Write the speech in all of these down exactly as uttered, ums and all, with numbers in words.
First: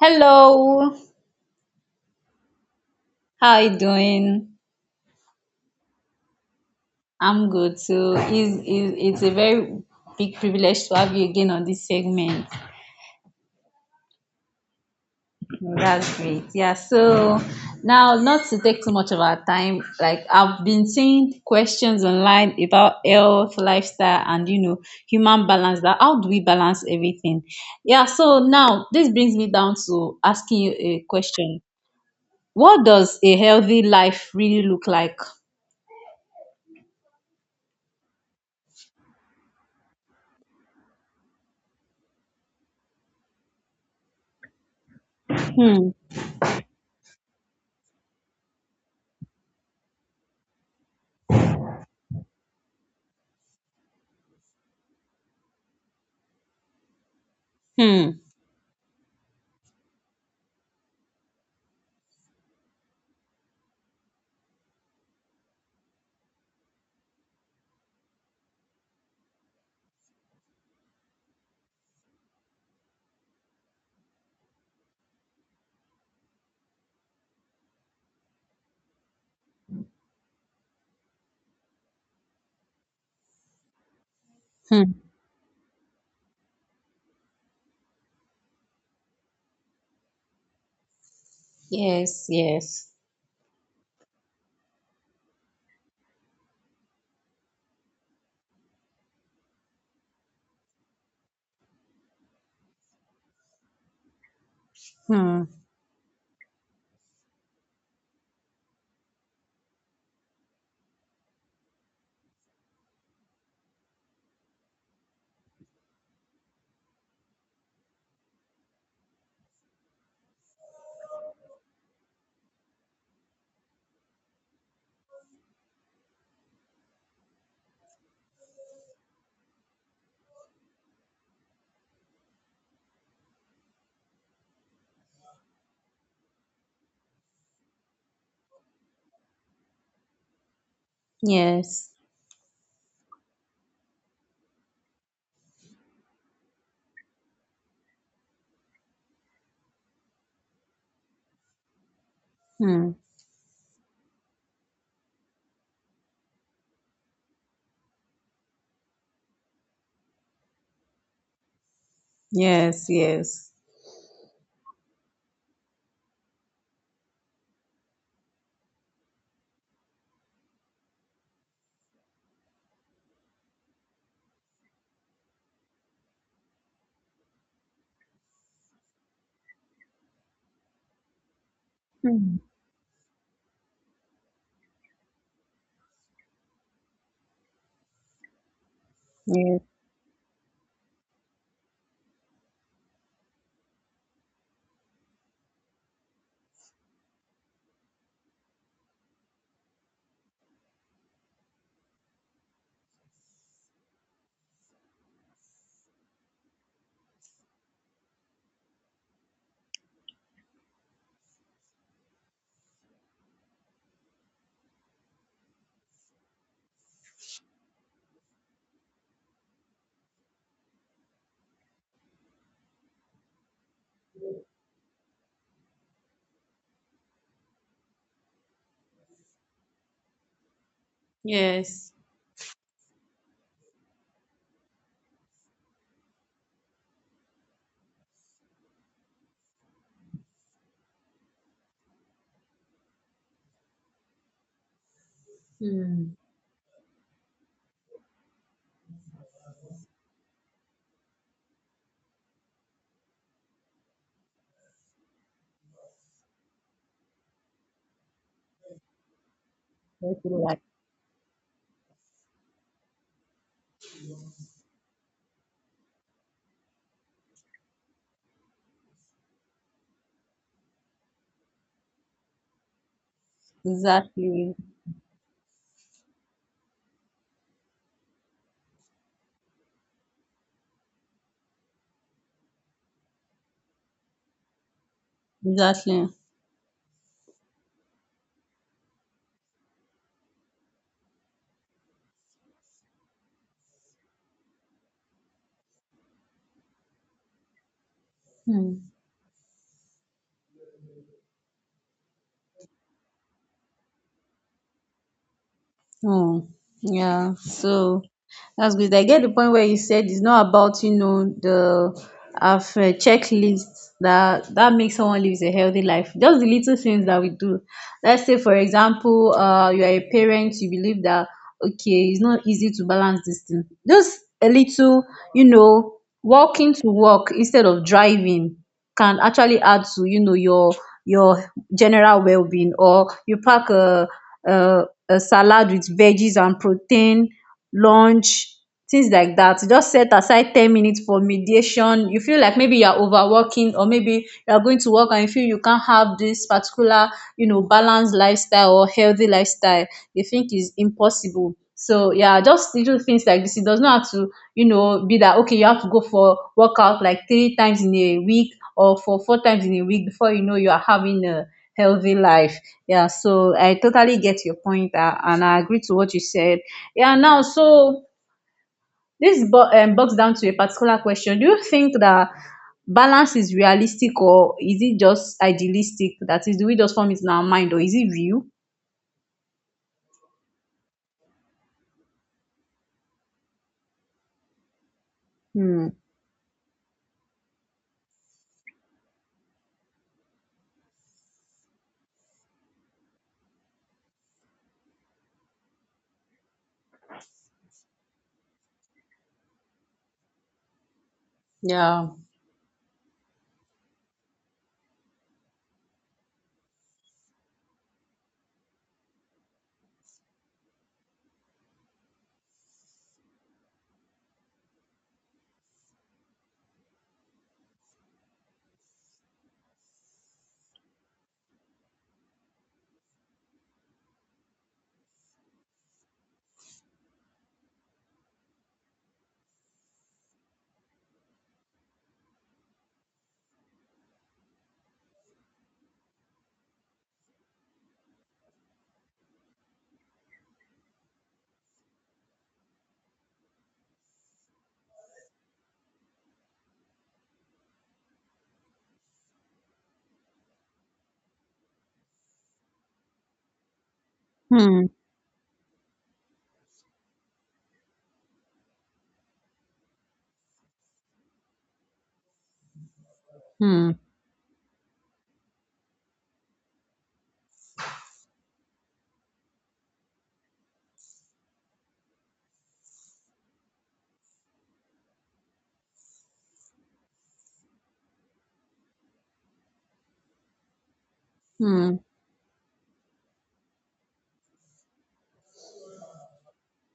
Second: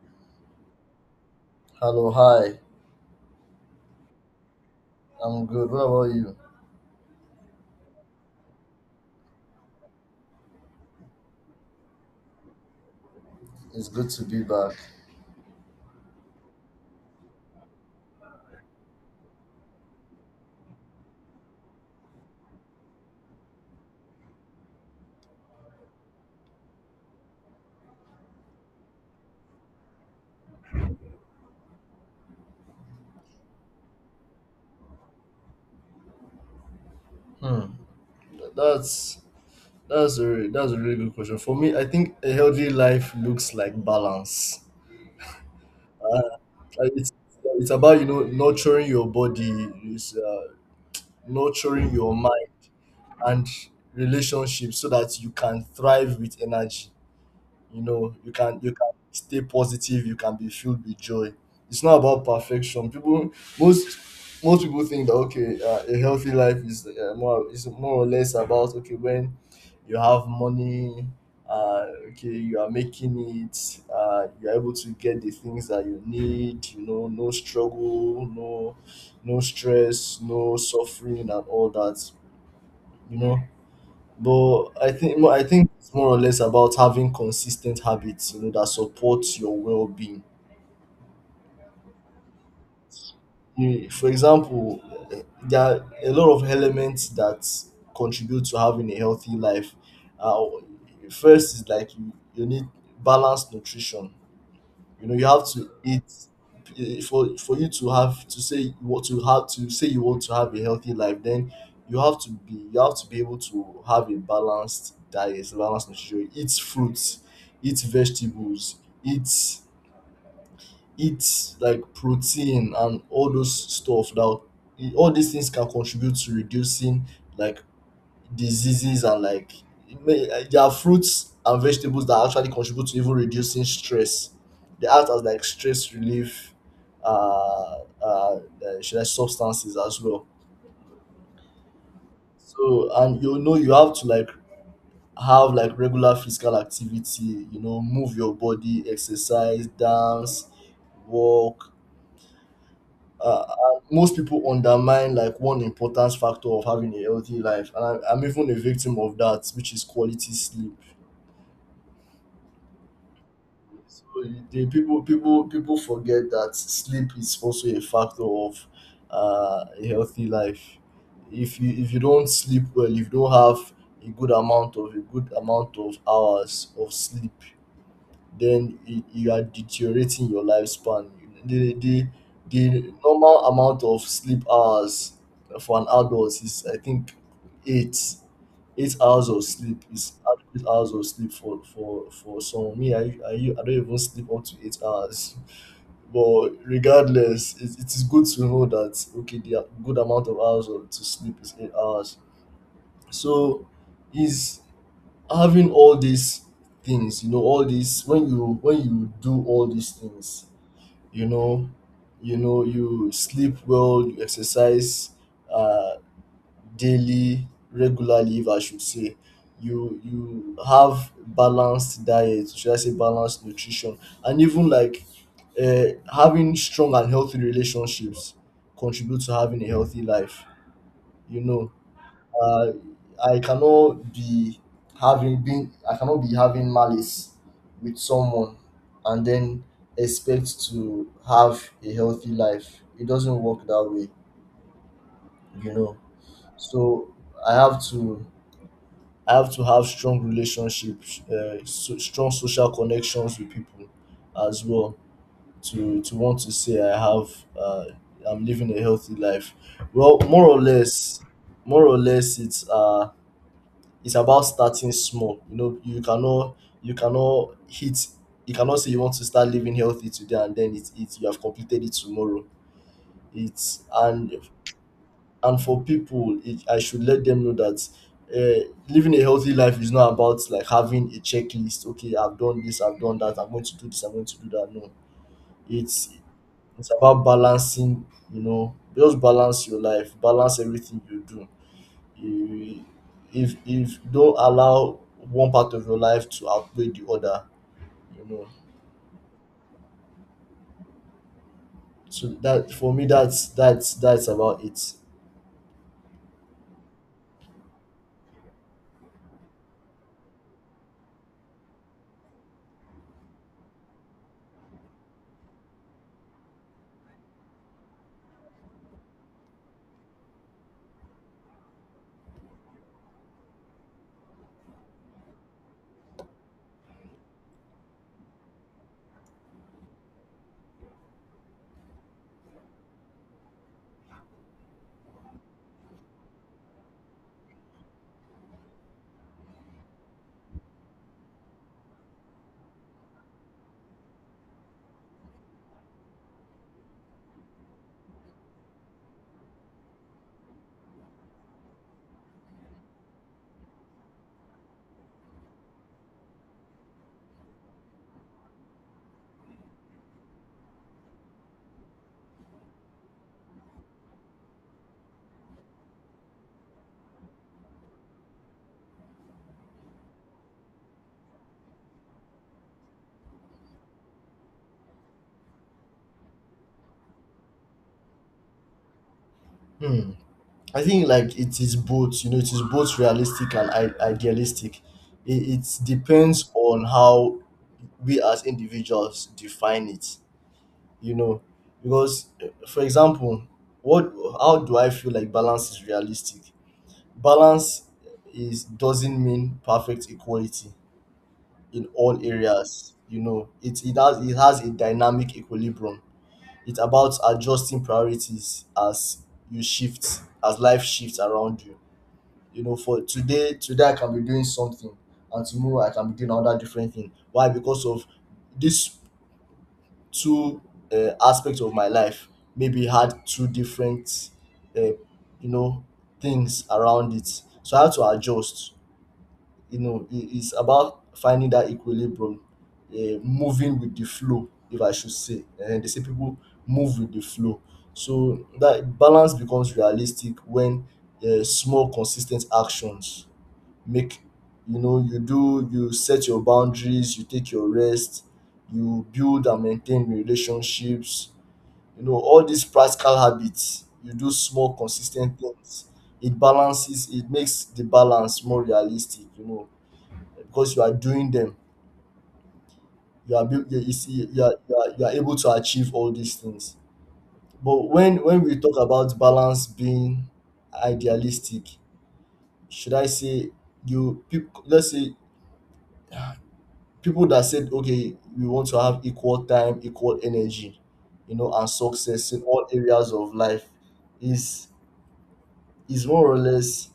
Hello, Hello, hi. how are you doing? I'm good. What about you? I'm good too. It's, it's, it's a very big privilege to have you again on this segment. It's good to be back. No, that's great. Yeah, so now, not to take too much of our time, like I've been seeing questions online about health, lifestyle, and you know, human balance that how do we balance everything? Yeah, so now this brings me down to asking you a question. What does a healthy life really look like? Hmm. That's that's a re- that's a really good question. For me, I think a healthy life looks like balance. Hmm, Like, It's it's about you know nurturing your body, it's, uh, nurturing your mind and relationships so that you can thrive with energy. You know, hmm, you can you can stay positive, you can be filled with joy. It's not about perfection. People most most people think that okay, uh, a healthy life is uh, more is more or less about okay when you have money, uh, okay you are making it, uh, you are able to get the things that you need. You know, no struggle, no no stress, no suffering, and all that. You know, but I hmm. think mo- I think it's more or less about having consistent habits, you know, that supports your well-being. Yes, yes. You- For example, eh, there are a lot of elements that contribute to having a healthy life. Uh, first is like you, you need balanced nutrition. You know, you Hmm. have to eat eh, for for you to have to say what to have to say you want to have a healthy life. Then you have to be you have to be able to have a balanced diet, a balanced nutrition. Eat fruits, eat vegetables, eat eat like protein and all those stuff. Now, eh, all these things can contribute to reducing like diseases and like it may- eh, there are fruits and vegetables that actually contribute to even reducing stress. They act as like stress relief, uh, uh, eh, should I substances as well. Yes. So and you know you have to like have like regular physical activity. You know, move your body, exercise, dance, walk. Hmm. Uh, and most people undermine like one important factor of having a healthy life, and I, I'm even a victim of that, which is quality sleep. Yes, yes. So the people people people forget that sleep is also a factor of uh, a healthy life. If you if you don't sleep well, if you don't have a good amount of a good amount of hours of sleep, then y- you are deteriorating your lifespan. The, the, Hmm. the normal amount of sleep hours for an adult is, I think, eight. Eight hours of Yes. sleep is adequate hours of sleep for for for someone. Me, I, I, I don't even sleep up to eight hours. But regardless, it, it is good to know that okay, the good amount of hours of, to sleep is eight hours. So, is having all these things, you know, all these, when you when you do all these things, you know, you know, you sleep well, you exercise uh daily, regularly if I should say, you you have balanced diet, should I say balanced nutrition, and even like uh, having strong and healthy relationships contribute to having a healthy life. You know, Yes. uh, I cannot be having been I cannot be having malice with someone and then expect to have a healthy life. It doesn't work that way, you know. Hmm. So I have to I have to have strong relationships, uh, so, strong social connections with people as well to to want to say I have, uh, I'm living a healthy life. Well, That's more right. or less, more or less, it's uh it's about starting small. You know, you cannot you cannot hit you cannot say you want to start living healthy today and then it, it you have completed it tomorrow. It's and Exactly. and for people, it, I should let them know that, uh, living a healthy life is not about like having a checklist, okay I've done this, I've done that, I'm going to do this, I'm going to do that. No, Exactly. it's, it's about balancing. You know, just balance your life, balance everything you do. You if if don't allow one part of your life to outweigh the other, you know. Hmm. So that for me, that's that's that's about it. Oh, yeah. So that's good. I get the point where you said it's not about you know the have a checklist that that makes someone lives a healthy life. Just the little things that we do. Let's say, for example, uh, you are a parent. You believe that okay, it's not easy to balance this thing. Just a little, you know, walking to work instead of driving can actually add to you know your your general well-being, or you pack a, a, a salad with veggies and protein lunch, things like that. Just set aside ten minutes for mediation, you feel like maybe you're overworking, or maybe you're going to work and you feel you can't have this particular you know balanced lifestyle or healthy lifestyle they think is impossible. So yeah, just little things like this, it does not have to you know be that okay you have to go for workout like three times in a week or for four times in a week before you know you are having a healthy life. Yeah, so I totally get your point, uh, and I agree to what you said. Yeah, now so this bo- um, boils down to a particular question. Do you think that balance is realistic or is it just idealistic? That is, do we just form it in our mind or is it real? Hmm. I think like it is both, you know, it is both realistic and I- idealistic. It, it Hmm. depends on how we as individuals define it, you know, because eh, for example, what how do I feel like balance is realistic? Balance is, doesn't mean perfect equality in Yeah. all areas. You know, it it has it has a dynamic equilibrium. It's about adjusting priorities as you shift, as life shifts around you. You know, for today, today I can be doing something, and tomorrow I can be doing another different thing. Why? Because of these two uh, aspects of my life. Maybe had two different, uh, you know, things around it. So I had to adjust. You know, it, it's about finding that equilibrium, uh, moving with the flow, if I should say, and they say people move with the flow. So that balance becomes realistic when, uh, small consistent actions make, you know, you do, you set your boundaries, you take your rest, you build and maintain relationships, you know, all these practical habits, you do small Hmm. consistent things. It balances, it makes the balance more realistic, you know, because you are doing them, you are buil- you Hmm. you see you are, you are you are able to achieve all these things. But when when we talk about balance being idealistic, should I say, you people, let's say, people that said okay, we want to have equal time, equal energy, you know, and Hmm. success in all areas of life. Is is more or less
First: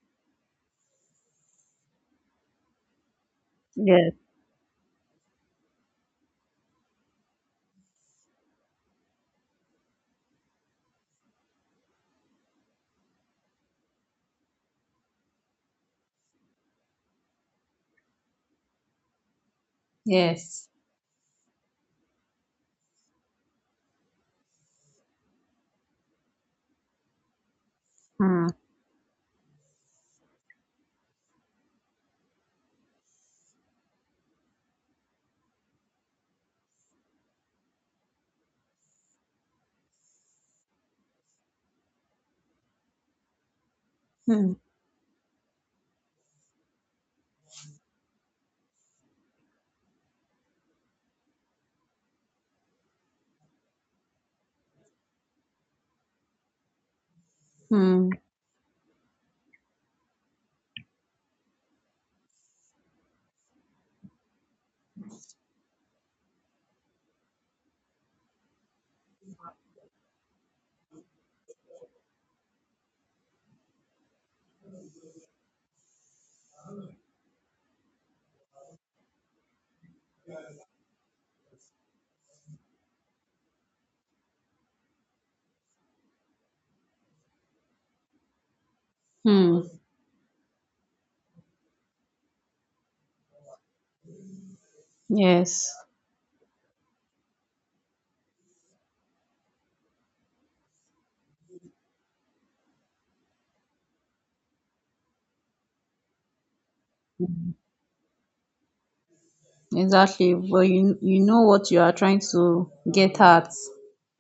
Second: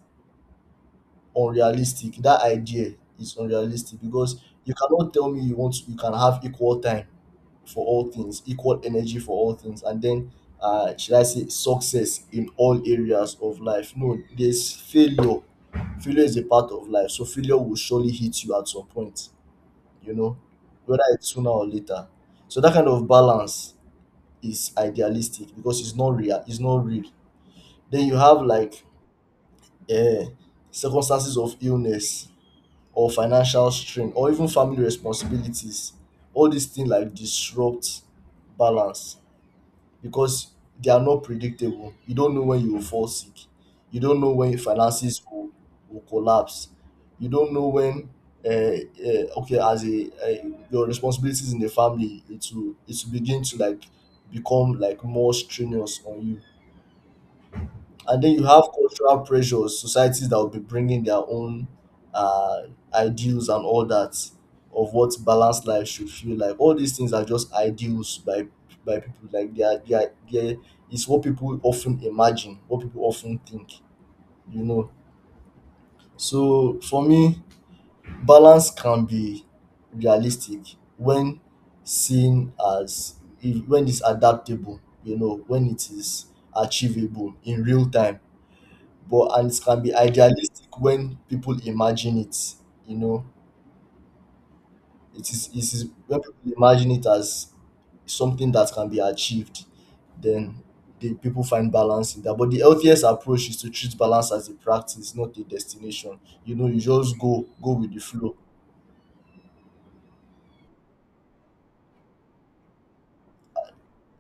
unrealistic. That idea is unrealistic Yes. because you cannot tell me you want, you can have equal time for all things, equal energy for all things, and then, uh, should I say success in all areas of life? No, there's failure. Failure is a part of life, so failure will surely hit you at some point. You know, Yes. whether it's sooner or later. So that kind of balance is idealistic because it's not real. It's not real. Then you have Hmm. like, uh, circumstances of illness or financial strain or even family responsibilities. All these things like disrupt balance because they are not predictable. You don't know when you will fall sick. You don't know when Hmm. your finances will, will collapse. You don't know when, uh, uh, okay, as a, uh, your responsibilities in the family, it will it will begin to like become like more strenuous on you. Hmm. And then you have cultural pressures, societies that will be bringing their own, uh, ideals and all that, of what balanced life should feel like. All these things are just ideals by by people. Like they are they are they it's what people often imagine, what people often think, you know. So for me, balance can be realistic when seen as, if, when it's adaptable, you know, when it is achievable in real time, but, and it Hmm. can be idealistic when people imagine it, you know, it is it Yes. is when people imagine it as something that can be achieved, then the people find balance in that. But the healthiest approach is to treat balance as a practice, not a destination. You know, you just go go with the flow. Exactly, but you you know what you are trying to get at.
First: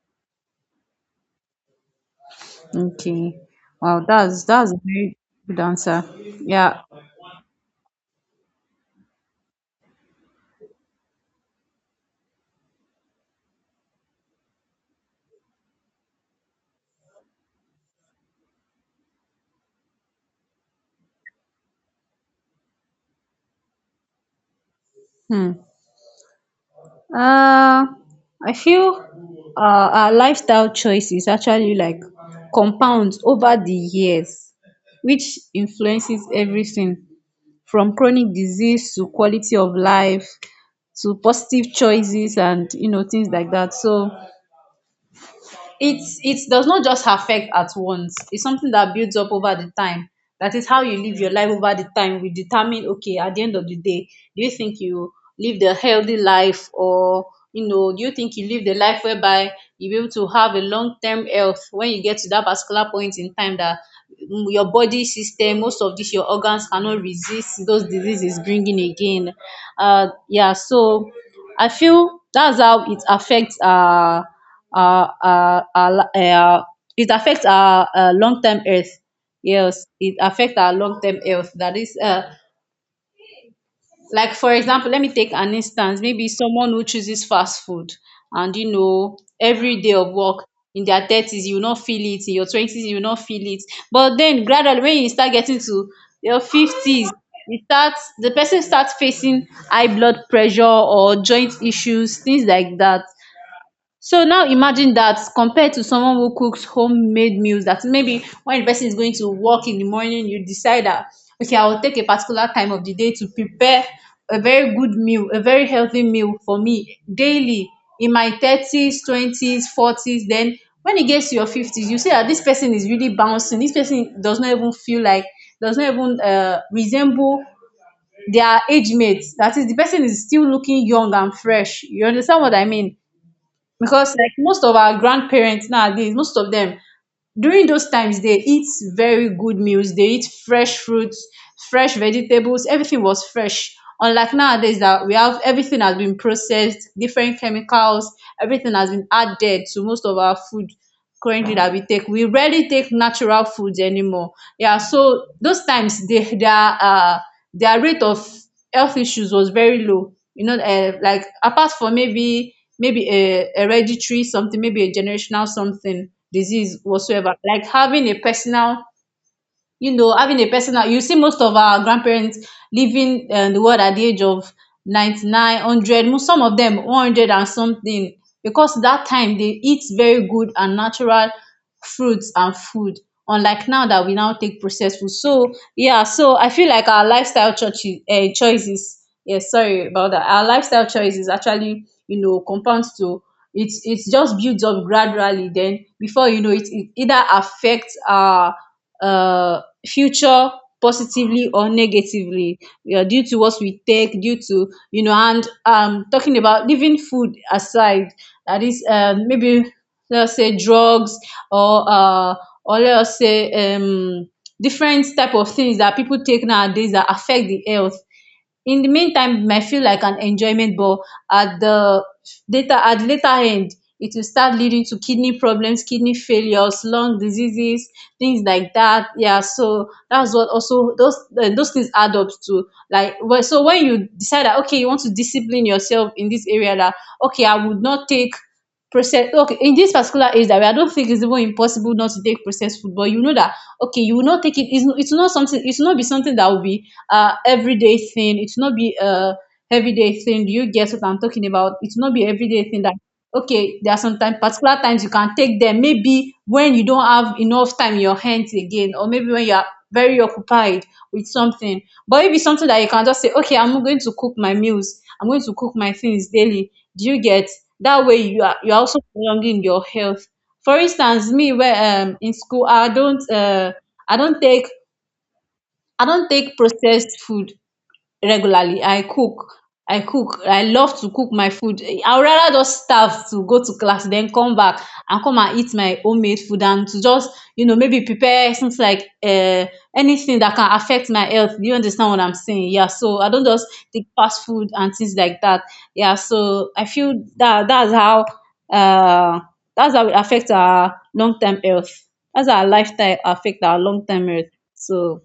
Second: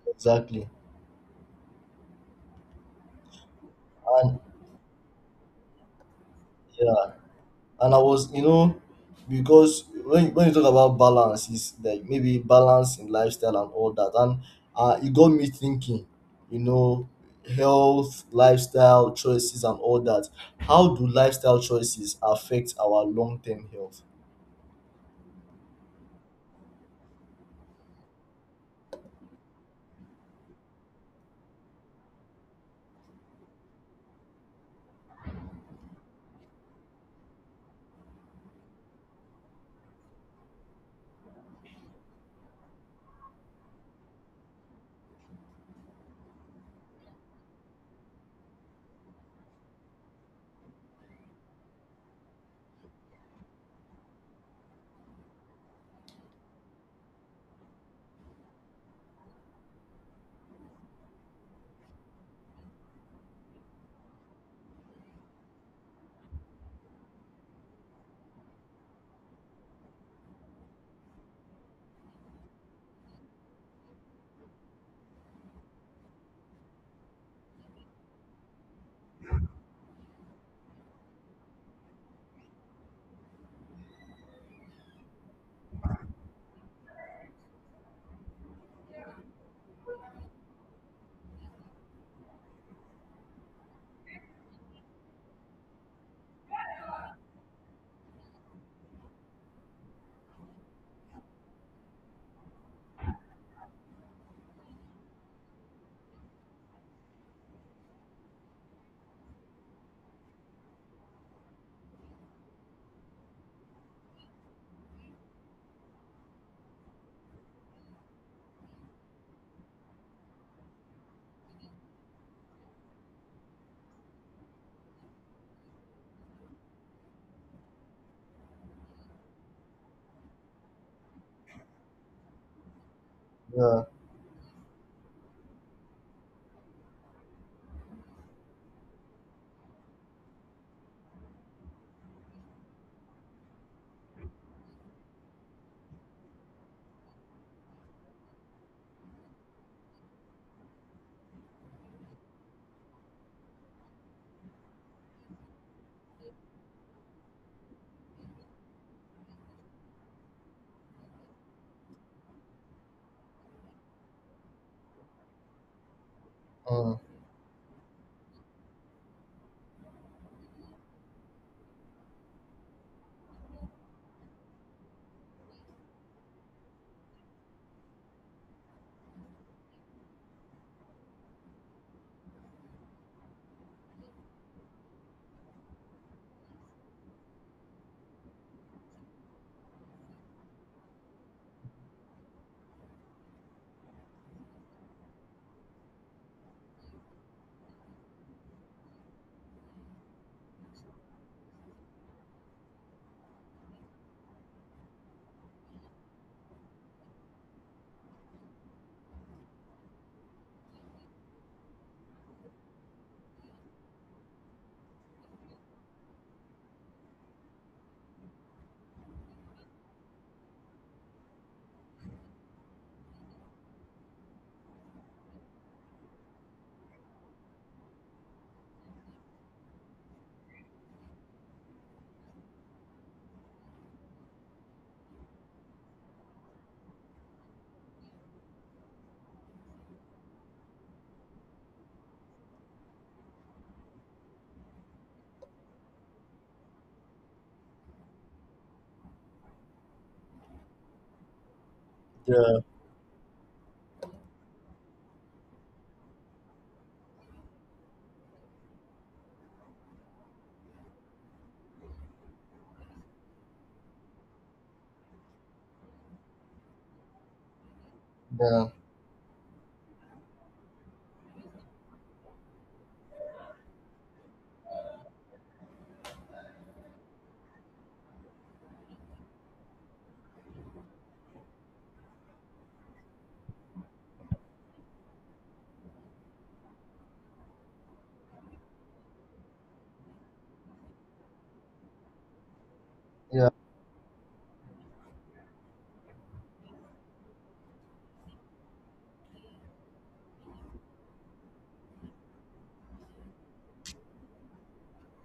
Exactly. Okay, wow, And that's that's a very good answer. Yeah. yeah, and I was, you know, because when when you talk about balance, is like maybe balance in lifestyle and all that, and, uh, it got me thinking, you know, health, lifestyle choices, and all that. How do lifestyle choices affect our long term health? Hmm. uh I feel uh, our lifestyle choices actually like compounds over the years, which influences everything from chronic disease to quality of life to positive choices and you know things like that. So it's it does not just affect at once, it's something that builds up over the time. That is how you live your life over the time. We determine okay at the end of the day, do you think you live the healthy life, or you know do you think you live the life whereby you be able to have a long term health when you get to that particular point in time that mm, your body system, most of this your organs cannot resist those diseases bringing again. Uh yeah, so I feel that's how it affects uh our our our li- eh, our- it affects our uh, long-term health. Yes, it affects our long-term health. That is uh, like for example let me take an instance. Maybe someone who chooses fast food and you know every day of work, in their thirties you will not feel it, in your twenties you will not feel it, but then gradually when you start getting to your fifties, it starts, the person starts facing high blood pressure or joint issues, things like that. So now imagine that compared to someone who cooks homemade meals, that maybe when the person is going to work in the morning, you decide that, okay, I will take a particular time of the day to prepare a very good meal, a very healthy meal for me daily in my thirties, twenties, forties. Then when it gets to your fifties, you see that this person is really bouncing. This person does not even feel like, does not even uh, resemble their age mates. That is, the person is still looking young and fresh. You understand what I mean? Yeah, Because like most of our grandparents nowadays, most of them during those times, they eat very good meals, they eat fresh fruits, fresh vegetables, everything was fresh, unlike nowadays that we have everything has been processed, different chemicals, everything has been added to most of our food currently that we take. We rarely take natural foods anymore. Yeah, so those times they their uh their rate of health issues was very low, you know. Um like apart from maybe maybe a hereditary something, maybe a generational something disease mm, whatsoever, like having a personal you know having a personal, you see most of our grandparents living um the world at the age of ninety-nine, one hundred, mo- some of them one hundred and something, because that time they eat very good and natural fruits and food, unlike now that we now take processed food. So yeah, so I feel like our lifestyle churches uh, choices, yeah, sorry about that, our lifestyle choices actually you know compounds to it. It's just builds up gradually, then before you know it, it either affects our uh future positively or negatively. Yeah, due to what we take, due to, you know, and um, talking about leaving food aside, that is um, maybe let's say drugs, or uh, or let's say um, different type of things that people take nowadays that affect the health. In the meantime, it might feel like an enjoyment, but at the later, at later end, it will start leading to kidney problems, kidney failures, lung diseases, things like that. Yeah, so that's what also those uh, those things add up to. Like well, so when you decide that okay, you want to discipline yourself in this area, that okay, I would not take process, okay in this particular age that we, I don't think it's even impossible not to take processed food, but you know that okay, you will not take it. It's, it's not something. It's not be something that will be uh everyday thing. It's not be uh everyday thing. Do you get what I'm talking about? It's not be yeah, everyday thing that okay there are some time particular times you can take them, maybe when you don't have enough time in your hands again, or maybe when you are very occupied with something. But if it's something that you can just say okay I'm going to cook my meals, I'm going to cook my things daily, do you get, that way you are, yeah, you are also prolonging your health. For instance me, where um in school I don't uh i don't take i don't take processed food regularly. I cook, I cook, I love to cook my food. I would rather just starve to go to class then come back and come and eat my homemade food and to just you know maybe prepare something like uh, anything that can affect my health. Do you understand what I'm saying? Yeah, so I don't yeah. just take fast food and things like that. Yeah, so I feel that that's how uh that's how it affects our long-term health. That's our lifestyle affect our long-term health. So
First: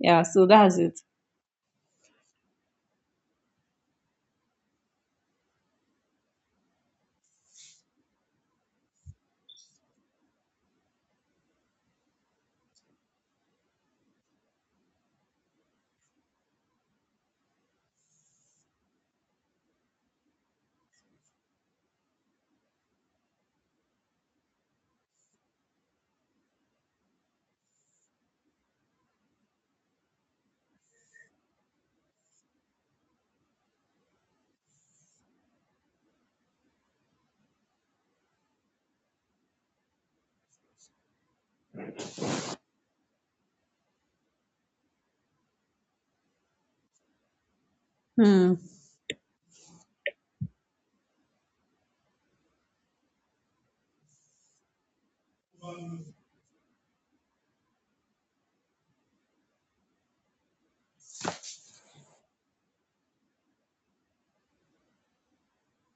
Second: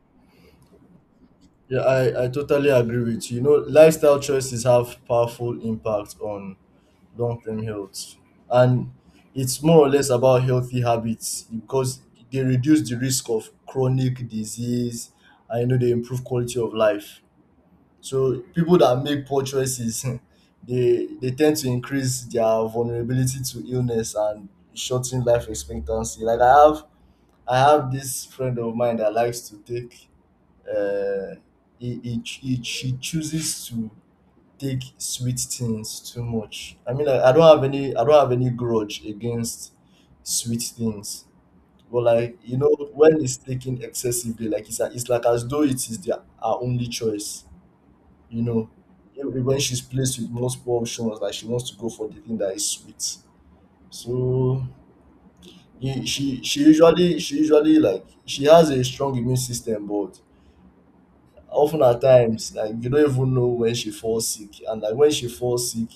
yeah, so that's it. Yeah, I, I totally agree with you. You know, lifestyle choices have powerful impact on long term health. And it's more or less about healthy habits because they reduce the risk of chronic disease and, you know, they improve quality of life. So people that make poor choices they they tend to increase their vulnerability to illness and shorten life expectancy. Like I have I have this friend of mine that likes to take, uh he, he, ch- he, she chooses to take sweet things too much. I mean, like, I don't have any, I don't have any grudge against sweet things, but like, you know, when it's taken excessively, like it's a- it's like as though it is their our only choice. You Hmm. know, even when she's placed with multiple options, like she wants to go for the thing that is sweet. So you- she she usually she usually, like, she has a strong immune system, but often at times, like, you don't even know when she falls sick, and like when she falls sick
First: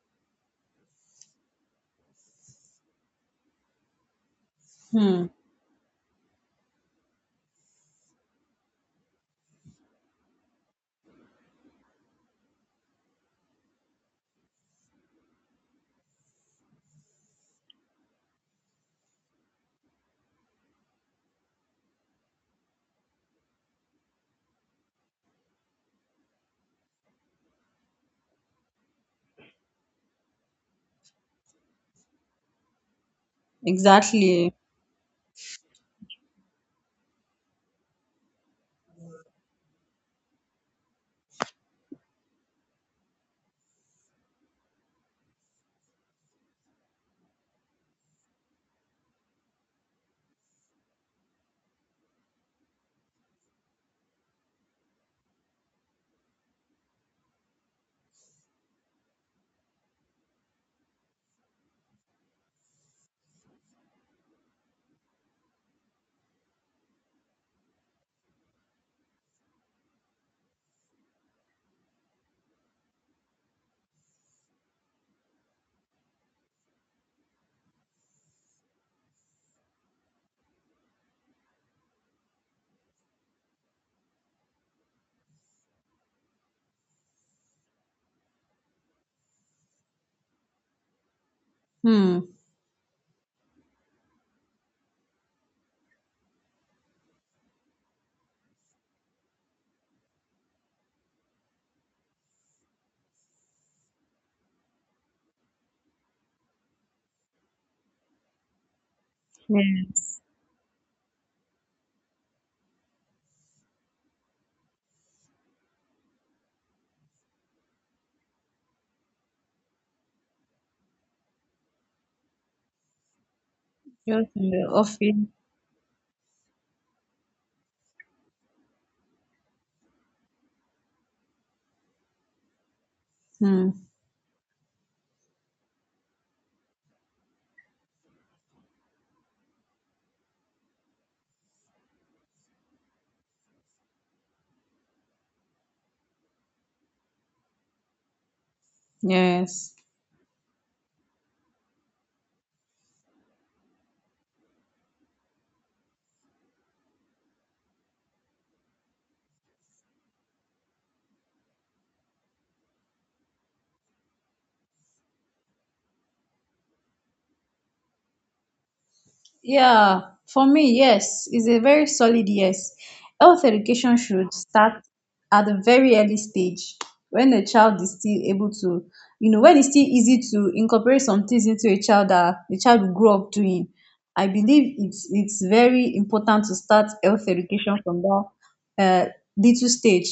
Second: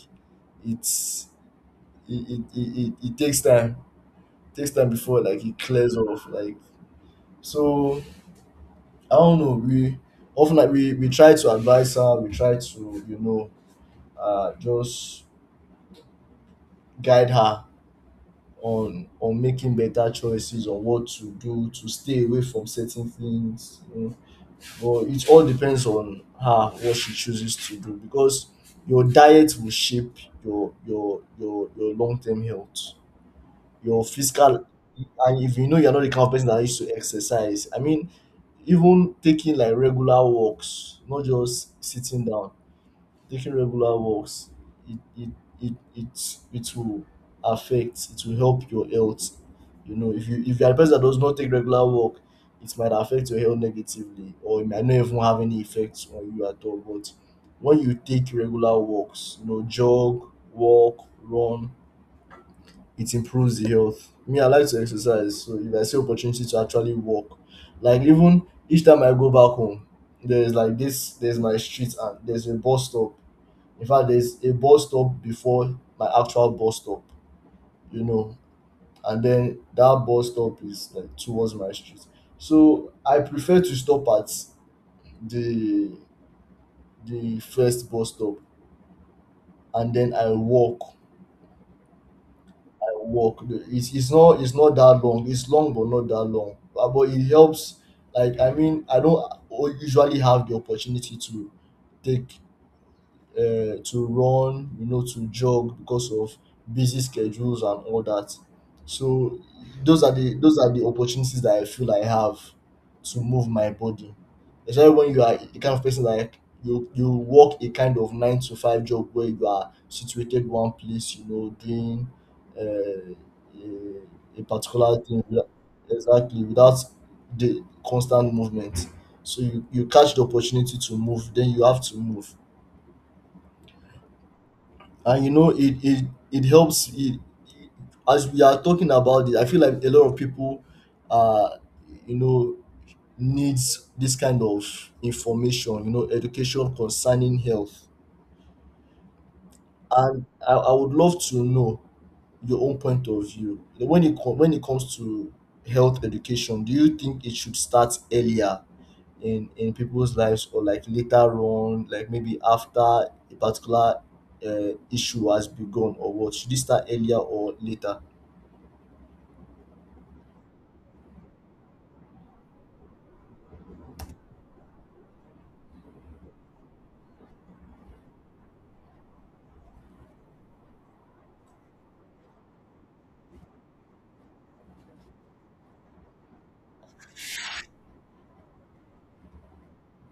it's it it, it, it it takes time. It takes time before Hmm. like it clears off. Like so I don't know, we often like we, we try to advise her, we try to, you know, uh just guide her on on making better choices on what to do to stay away from certain things, you know. But it all depends on her what she chooses to do because your diet will shape your your your your long term health. Your Exactly. physical. And if you know you're not the kind of person that used to exercise, I mean, even taking like regular walks, not just sitting down, taking regular walks, it it it it, it will affect, it will help your health. You know, if you if you're a person that does not take regular walk, it might affect your health negatively or it might not even have any effects on you at all. But when you take regular walks, you know, jog, walk, run, it improves the health. Me, I like to exercise, so if I see opportunity to actually walk, like even each time I go back home, there's like this, there's my street and there's a bus stop. In fact, there's a bus stop before my actual bus stop, you know, and then that bus stop is like towards my street. So I prefer to stop at the the first bus stop and then I walk. Hmm. I walk. It's, it's not, it's not that long. It's long but not that long. But, but it helps. Like I mean, I don't usually have the opportunity to take uh, to run, you know, to jog because of busy schedules and all that. So those are Yes. the those are the opportunities that I feel I have to move my body. Especially when you are the kind of person like you you work a kind of nine to five job where you are situated one place, you know, doing uh, Just a, a in the particular thing office. without- exactly, without the constant movement. So you, you catch the opportunity to move, then you have to move. Hmm. And you know it it it helps it, as we are talking about it I feel like a lot of people uh you know needs this kind of information, you know, education concerning health. Yes. And i, I would love to know your own point of view when it co- when it comes to health education. Do you think it should start earlier in in people's lives or like later on, like maybe after a particular uh, issue has begun? Or what, should it start earlier or later? Yeah, for me, yes, it's a very solid yes. Health education should start at a very early stage when a child is still able to, you know, when it's still easy to incorporate some things into a child that the child will grow up doing. I believe it's it's very important to start health education from that uh, little stage.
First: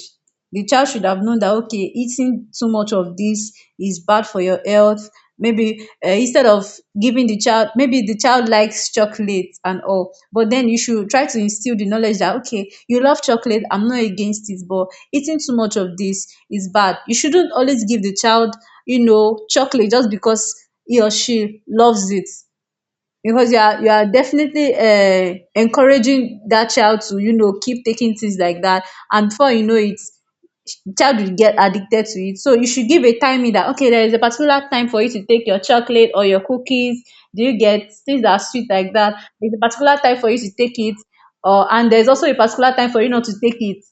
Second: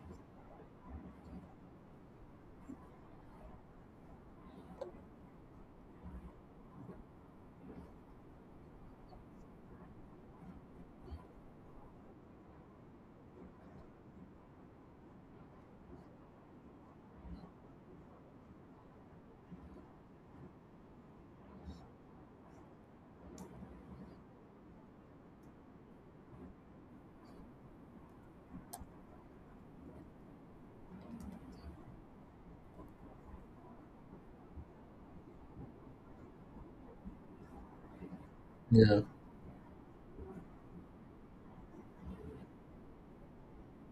The child should have known that okay, eating too much of this is bad for your health. Maybe uh, instead of giving the child, maybe the child likes chocolate and all, but then you should try to instill the knowledge that okay you love chocolate, I'm not against it, but eating too much of this is bad. You shouldn't always give the child you know chocolate just because he or she loves it, because you are, you are definitely uh, encouraging that child to you know keep taking things like that, and before you know it, child will get addicted to it. So you should give a timing that okay, there is a particular time for you to take your chocolate or your cookies. Do you get, things that are sweet like Yeah. that? There's a particular time for you to take it, or and there's also a particular time for you not to take it.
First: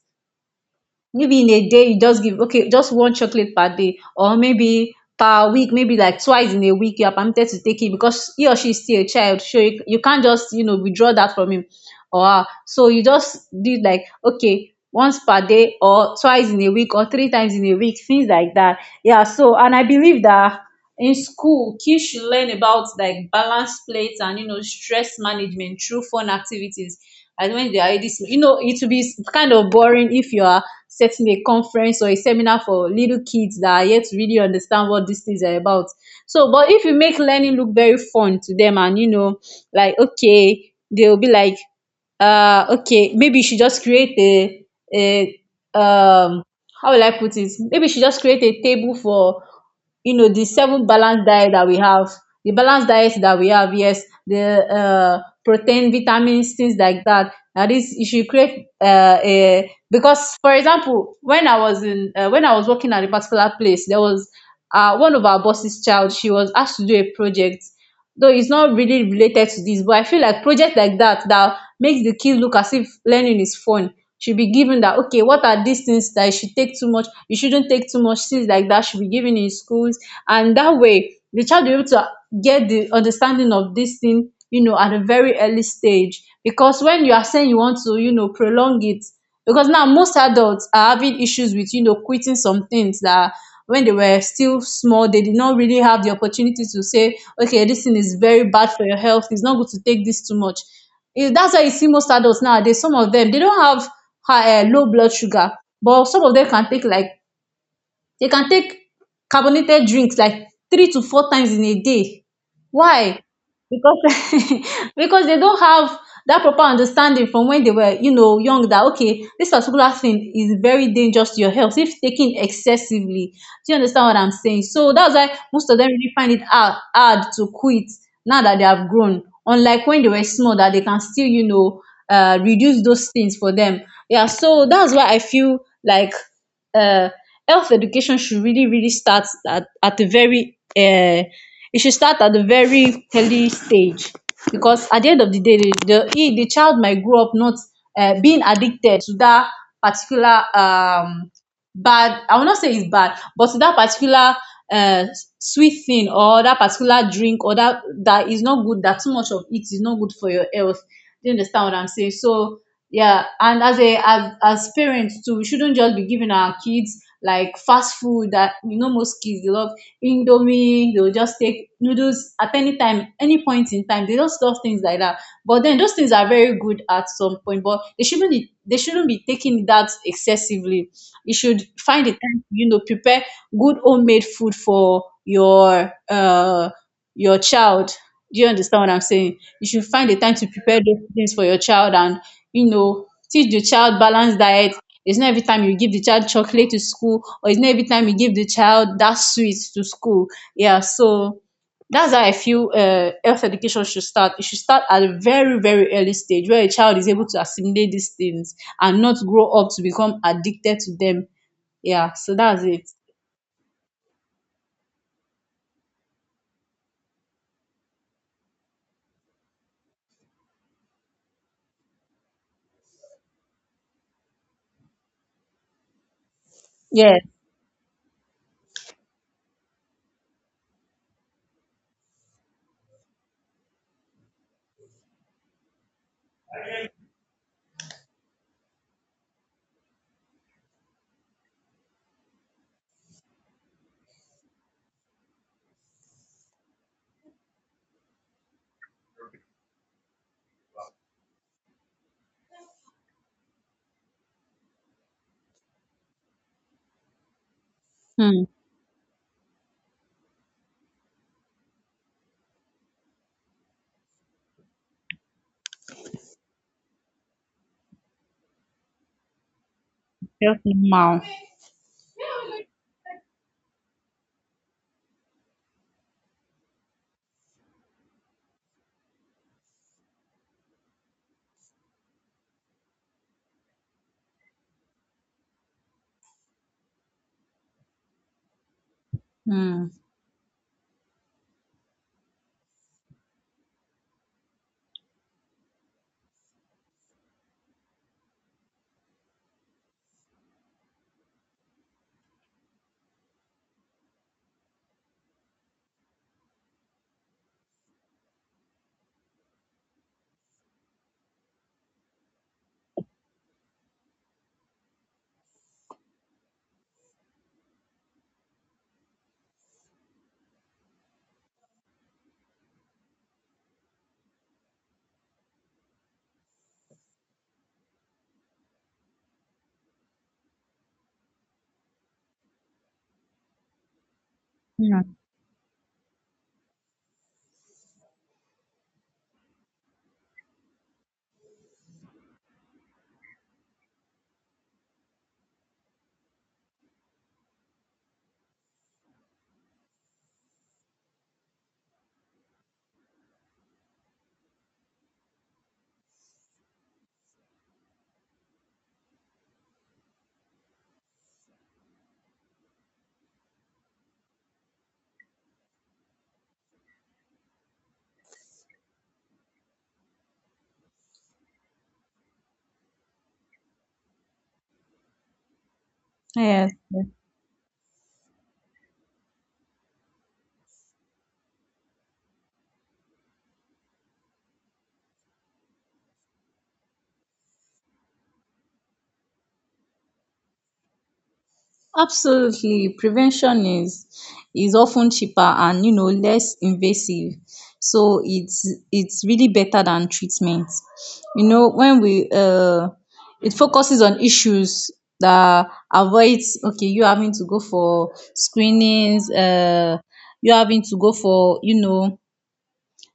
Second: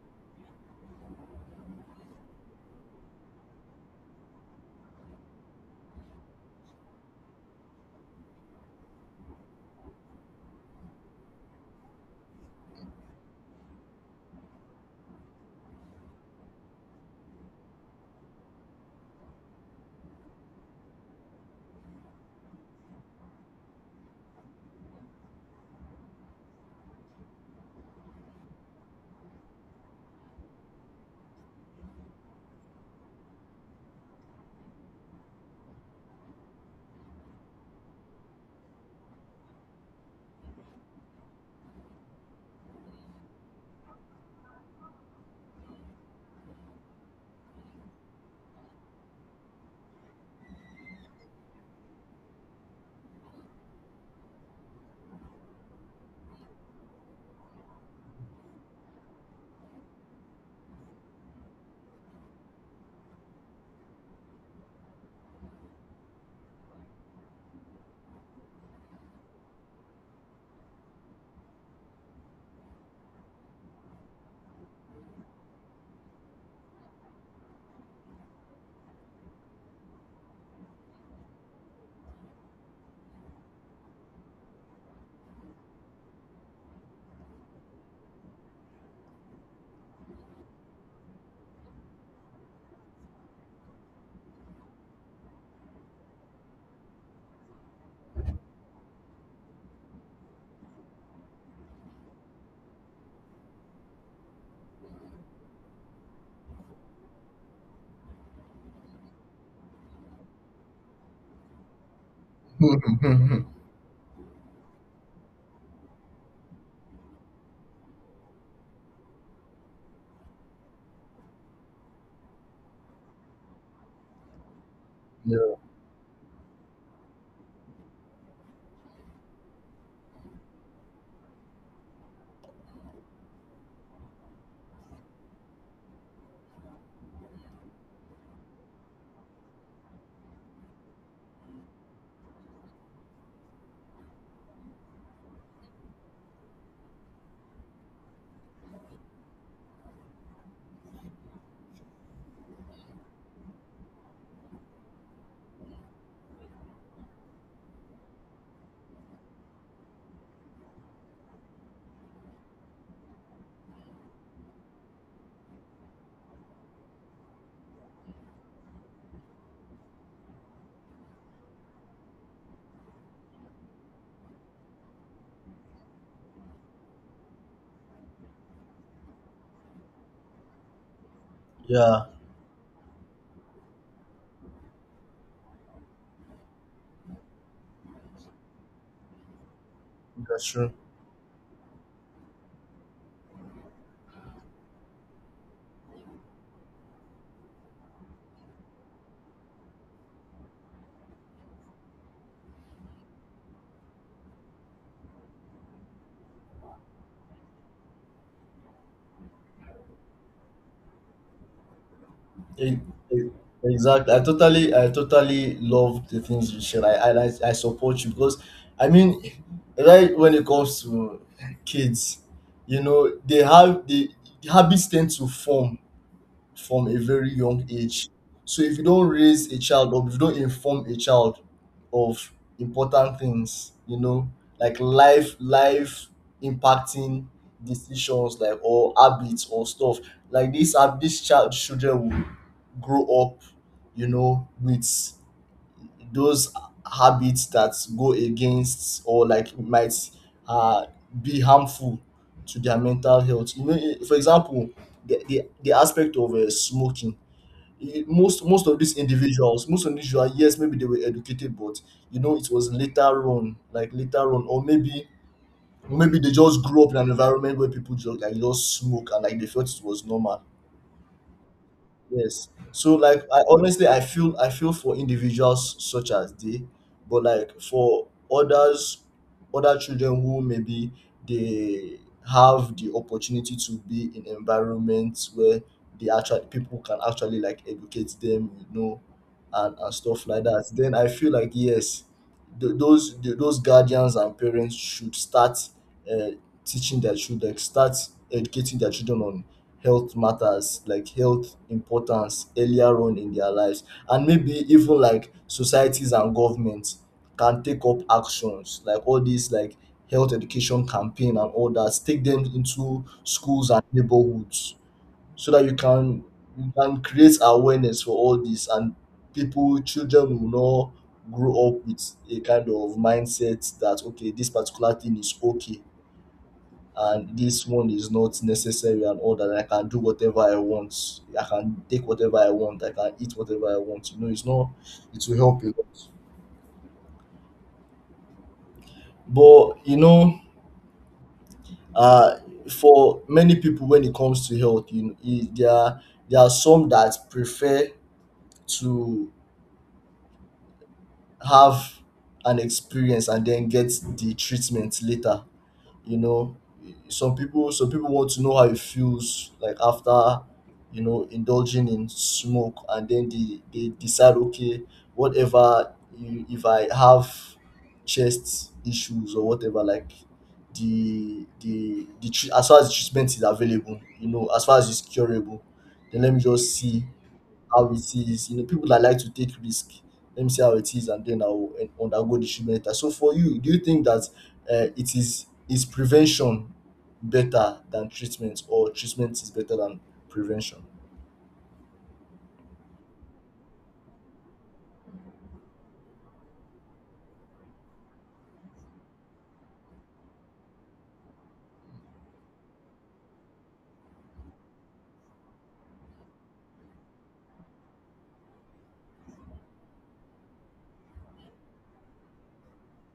Maybe in a day you just give okay just one chocolate per day, or maybe per week, maybe like twice in a week you are permitted to take it, because he or she is still a child, so you, you can't just you know withdraw that from him or her. So you just do it like okay, once per day, or twice in a week, or three times in a week, things like that. Yeah, so and I believe that in school kids should learn about, like, balance plates and, you know, stress management through fun activities. And when they are already sm- you know, it will be kind of boring if you are setting a conference or a seminar for little kids that are yet to really understand what these things are about. So, but if you make learning look very fun to them and, you know, like okay, they'll be like, uh, okay, maybe you should just create a a um how will I put it? Maybe you should just create a table for, you know, the seven balanced diet that we have, the balanced diet that we have, yes, the uh protein, vitamins, things like that. That is, you should create uh, a, because for example when I was in, uh, when I was working at a particular place, there was uh, one of our boss's child, she was asked to do a project. Though it's not really related to this, but I feel like project like that, that makes the kid look as if learning is fun, should be given, that okay, what are these things that you should take too much, you shouldn't take too much, things like that, should be given in schools. And that way the child will be able to get the understanding of this thing, you know, at a very early stage, because when you are saying you want to, you know, prolong it, because now most adults are having issues with, you know, quitting some things that, when they were still small, they did not really have the opportunity to say okay, this thing is very bad for your health, it's not good to take this too much. Eh, that's why you see most adults nowadays, some of them they don't have high eh, low blood sugar, but some of them can take like, they can take carbonated drinks like three to four times in a day. Why? Because because they don't have that proper understanding from when they were, you know, young, that okay, this particular thing is very dangerous to your health if taken excessively. Do you understand what I'm saying? So that's why Yeah, most of them really find it hard, hard to quit now that they have grown. Unlike when they were small, that they can still, you know, uh, reduce those things for them. Yeah, so that's why I feel like uh health education should really, really start at at a very um e should start at a very early stage, because at the end of the day the the e the child might grow up not um being addicted to that particular, um bad, I will not say it's bad, but to that particular um sweet thing, or that particular drink, or that that is not good, that too much of it is not good for your health. Do you understand what I'm saying? So yeah, and as, a as as parents too, we shouldn't just be giving our kids like fast food that, you know, most kids they love. Indomie, they'll just take noodles at any time, any point in time, they just love things like that. But then those things are very good at some point, but they shouldn't be they shouldn't be taking that excessively. You should yeah, find a time to, you know, prepare good homemade food for your uh your child. Do you understand what I'm saying? You should find a time that's to true. prepare those things for your child, and, you know, teach the child balanced diet. It's not every time you give the child chocolate to school, or it's not every time you give the child that sweet to school. Yeah, so that's how I feel, uh, health education should start. It should start at a very, very early stage where a child is able to assimilate these things and not grow up to become addicted to them. Yeah, so that's E- it. e- exactly, I totally, i totally love the things you share. i i, I support you because I mean, right, when it comes to kids, you know, they have the, habits tend to form from a Yeah. very young age. So if you don't raise a child or if you don't inform a child of important things, you know, like life life impacting decisions like or habits or stuff, like this hab- this child children will grow up, you know, with those habits that go against or like might uh, be harmful to their mental health. You know, eh, for example, the, the, the aspect of uh, smoking. Eh, Most Hmm. most of these individuals, most individuals, yes, maybe they were educated, but you know, it was later on, like later on, or maybe maybe they just grew up in an environment where people just like just smoke and like they felt it was normal. Wow. Yes. So like I honestly I feel, i feel for individuals such as they, but like for others, other children who maybe they have the opportunity to be in environments where the actual people can actually like educate them, you know, and, Hmm. and stuff like that. Then I feel like yes, th- those th- those guardians and parents should start uh, teaching their children, start educating their children on health matters like health importance earlier on in their lives. And maybe even like societies and governments can take up actions like all these like health education campaign and all that, take them into schools and neighborhoods so that you can, you can create awareness for all this. And people, children will not grow up with a kind of mindset that okay, this particular thing is okay and this one is not necessary and all that, I can do whatever I want, I can take whatever I want, I can eat whatever I want. You know, it's not, Hmm. it will help a lot. But you know, uh for many people when it comes to health, you know, e- there are, there are some that prefer to have an experience and then get the treatment later, you know. Some people, some people want to know how it feels like after, you know, indulging in smoke, and then they they decide okay, whatever, you, if I have chest issues or whatever, like the the the tre- as far as treatment is available, you know, as far as it's curable, then let me Yes. just see how it is. You know, people that like to take risk. Let me see how it is, and then I'll eh, undergo the treatment later. So for you, do you think that uh, it is is prevention better than treatment, or treatment is better than prevention? Absolutely, prevention is is often cheaper, and, you know, less invasive, so it's it's really better than treatment. You know, when we uh it focuses on issues that avoids, okay, you having to go for screenings, uh you having to go for, you know,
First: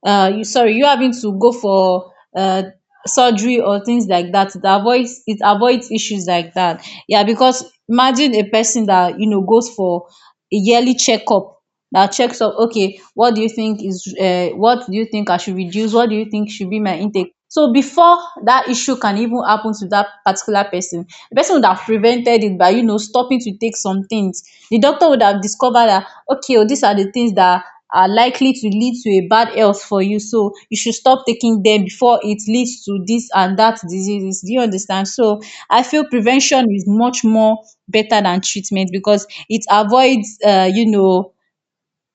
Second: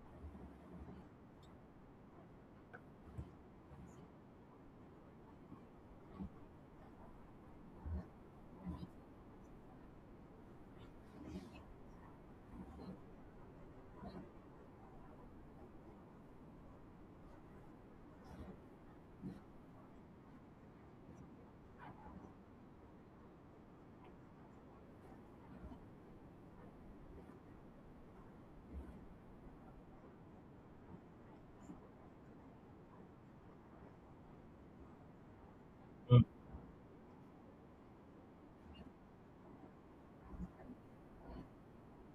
uh, you sorry you having to go for uh, surgery or things like that. It avoids, it avoids issues like that. Yeah, because imagine a person that, you know, goes for a yearly checkup, that checks up, okay, what do you think is uh, what do you think I should reduce, what do you think should be my intake, so before that issue can even happen to that particular person, the person would have prevented it by, you know, stopping to take some things. The doctor would have discovered that okay, oh, these are the things that are likely to lead to a bad health for you, so you should stop taking them before it leads to this and that diseases. Do you understand? So I feel prevention is much more better than treatment, because it avoids, uh, you know,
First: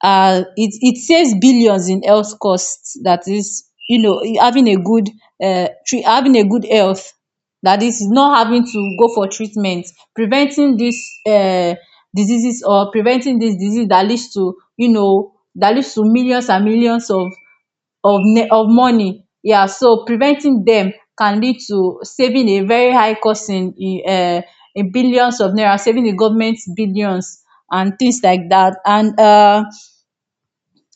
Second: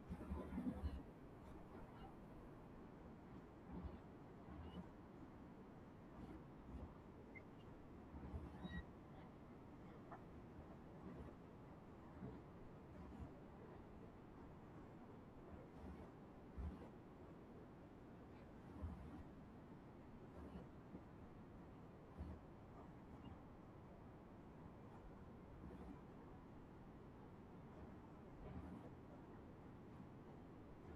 uh, it, it saves billions in health costs. That is, you know, having a good, uh, tre- having a good health. That is, not having to go for treatment, preventing these uh, diseases, or preventing this disease that leads to, you know, that leads to millions and millions of of ne- of money. Yeah, so preventing them can lead to saving a very high cost in in, uh, in billions of naira, saving the government billions and things like that. And uh,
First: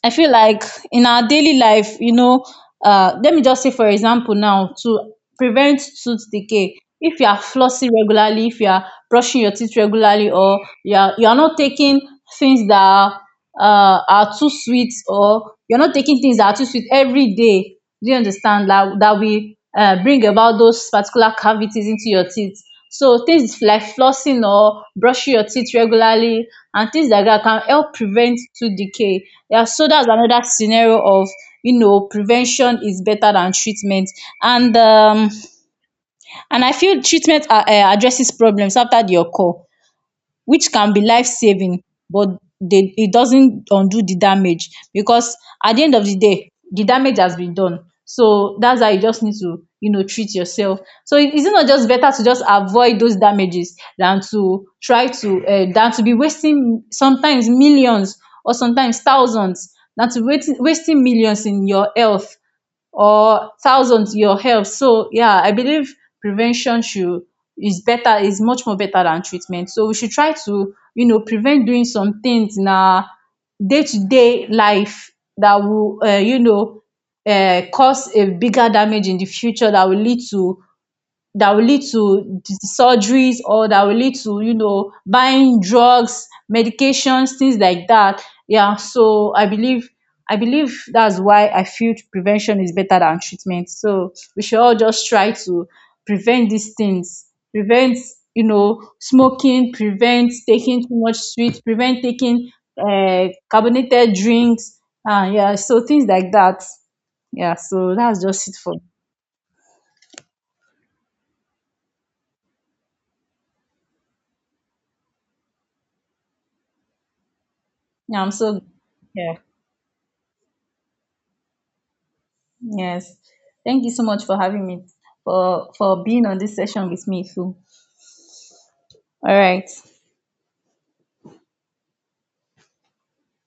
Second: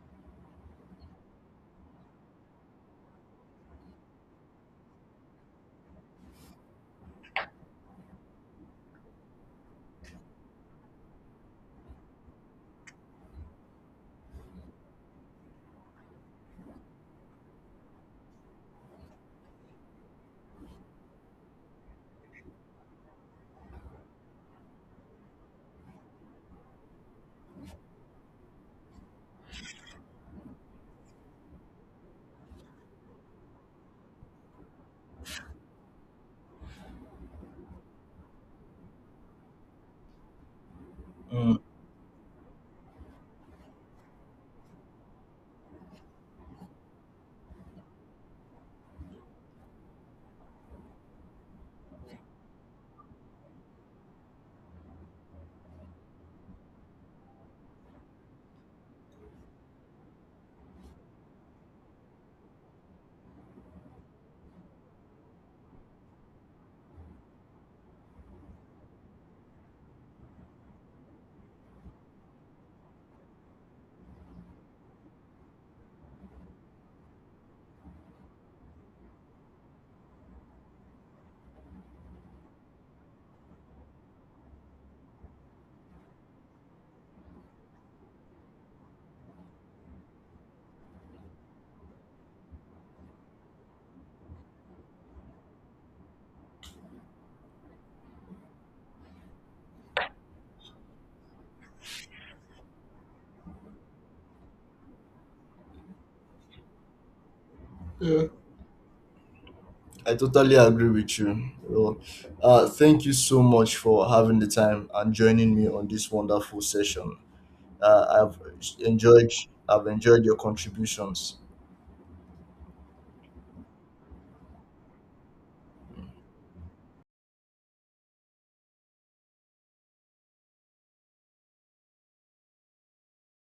I feel like in our daily life, you know, uh, let me just say, for example, now to prevent tooth decay, if you are flossing regularly, if you are brushing your teeth regularly, or you are you are not taking things that are, uh, are too sweet, or you're not taking things that are too sweet every day. Do you understand, that that we uh, bring about those particular cavities into your teeth? So things like flossing or brushing your teeth regularly and things like dat can help prevent tooth decay. Yeah, so dats another scenario of, you know, prevention is better than treatment. And um and I feel treatment, um addresses problems after the occur, which can be life Mm. saving, but they it doesn't undo the damage, because at the end of the day the damage has been done. So that's how you just need to, you know, treat yourself. So it is it not just better to just avoid those damages than to try to, uh, than to be wasting sometimes millions or sometimes thousands, than to wait, wasting millions in your health or thousands in your health. So yeah, I believe prevention should is better, is much more better than treatment, so we should try to, you know, prevent doing some things in our day-to-day life that will, uh, you know, uh, cause a bigger damage in the future that will lead to, that will lead to d- surgeries, or that will lead to, you know, buying drugs, medications, things like that. Yeah, so i believe I believe that's why I feel prevention is better than treatment, so we should all just try to prevent these things. Prevent, you know, smoking. Prevent taking too much sweet. Prevent taking, uh, carbonated drinks. uh, yeah, so things like that. Yeah, so Yeah. that's just it for me. I totally agree with you. Well, uh, thank you so much for having the time and joining me on this wonderful session. Uh, yeah, I'm I've so, enjoyed, yeah. I've enjoyed your contributions. Yes. Thank you so much for having me, for for being on this session with me too. All right.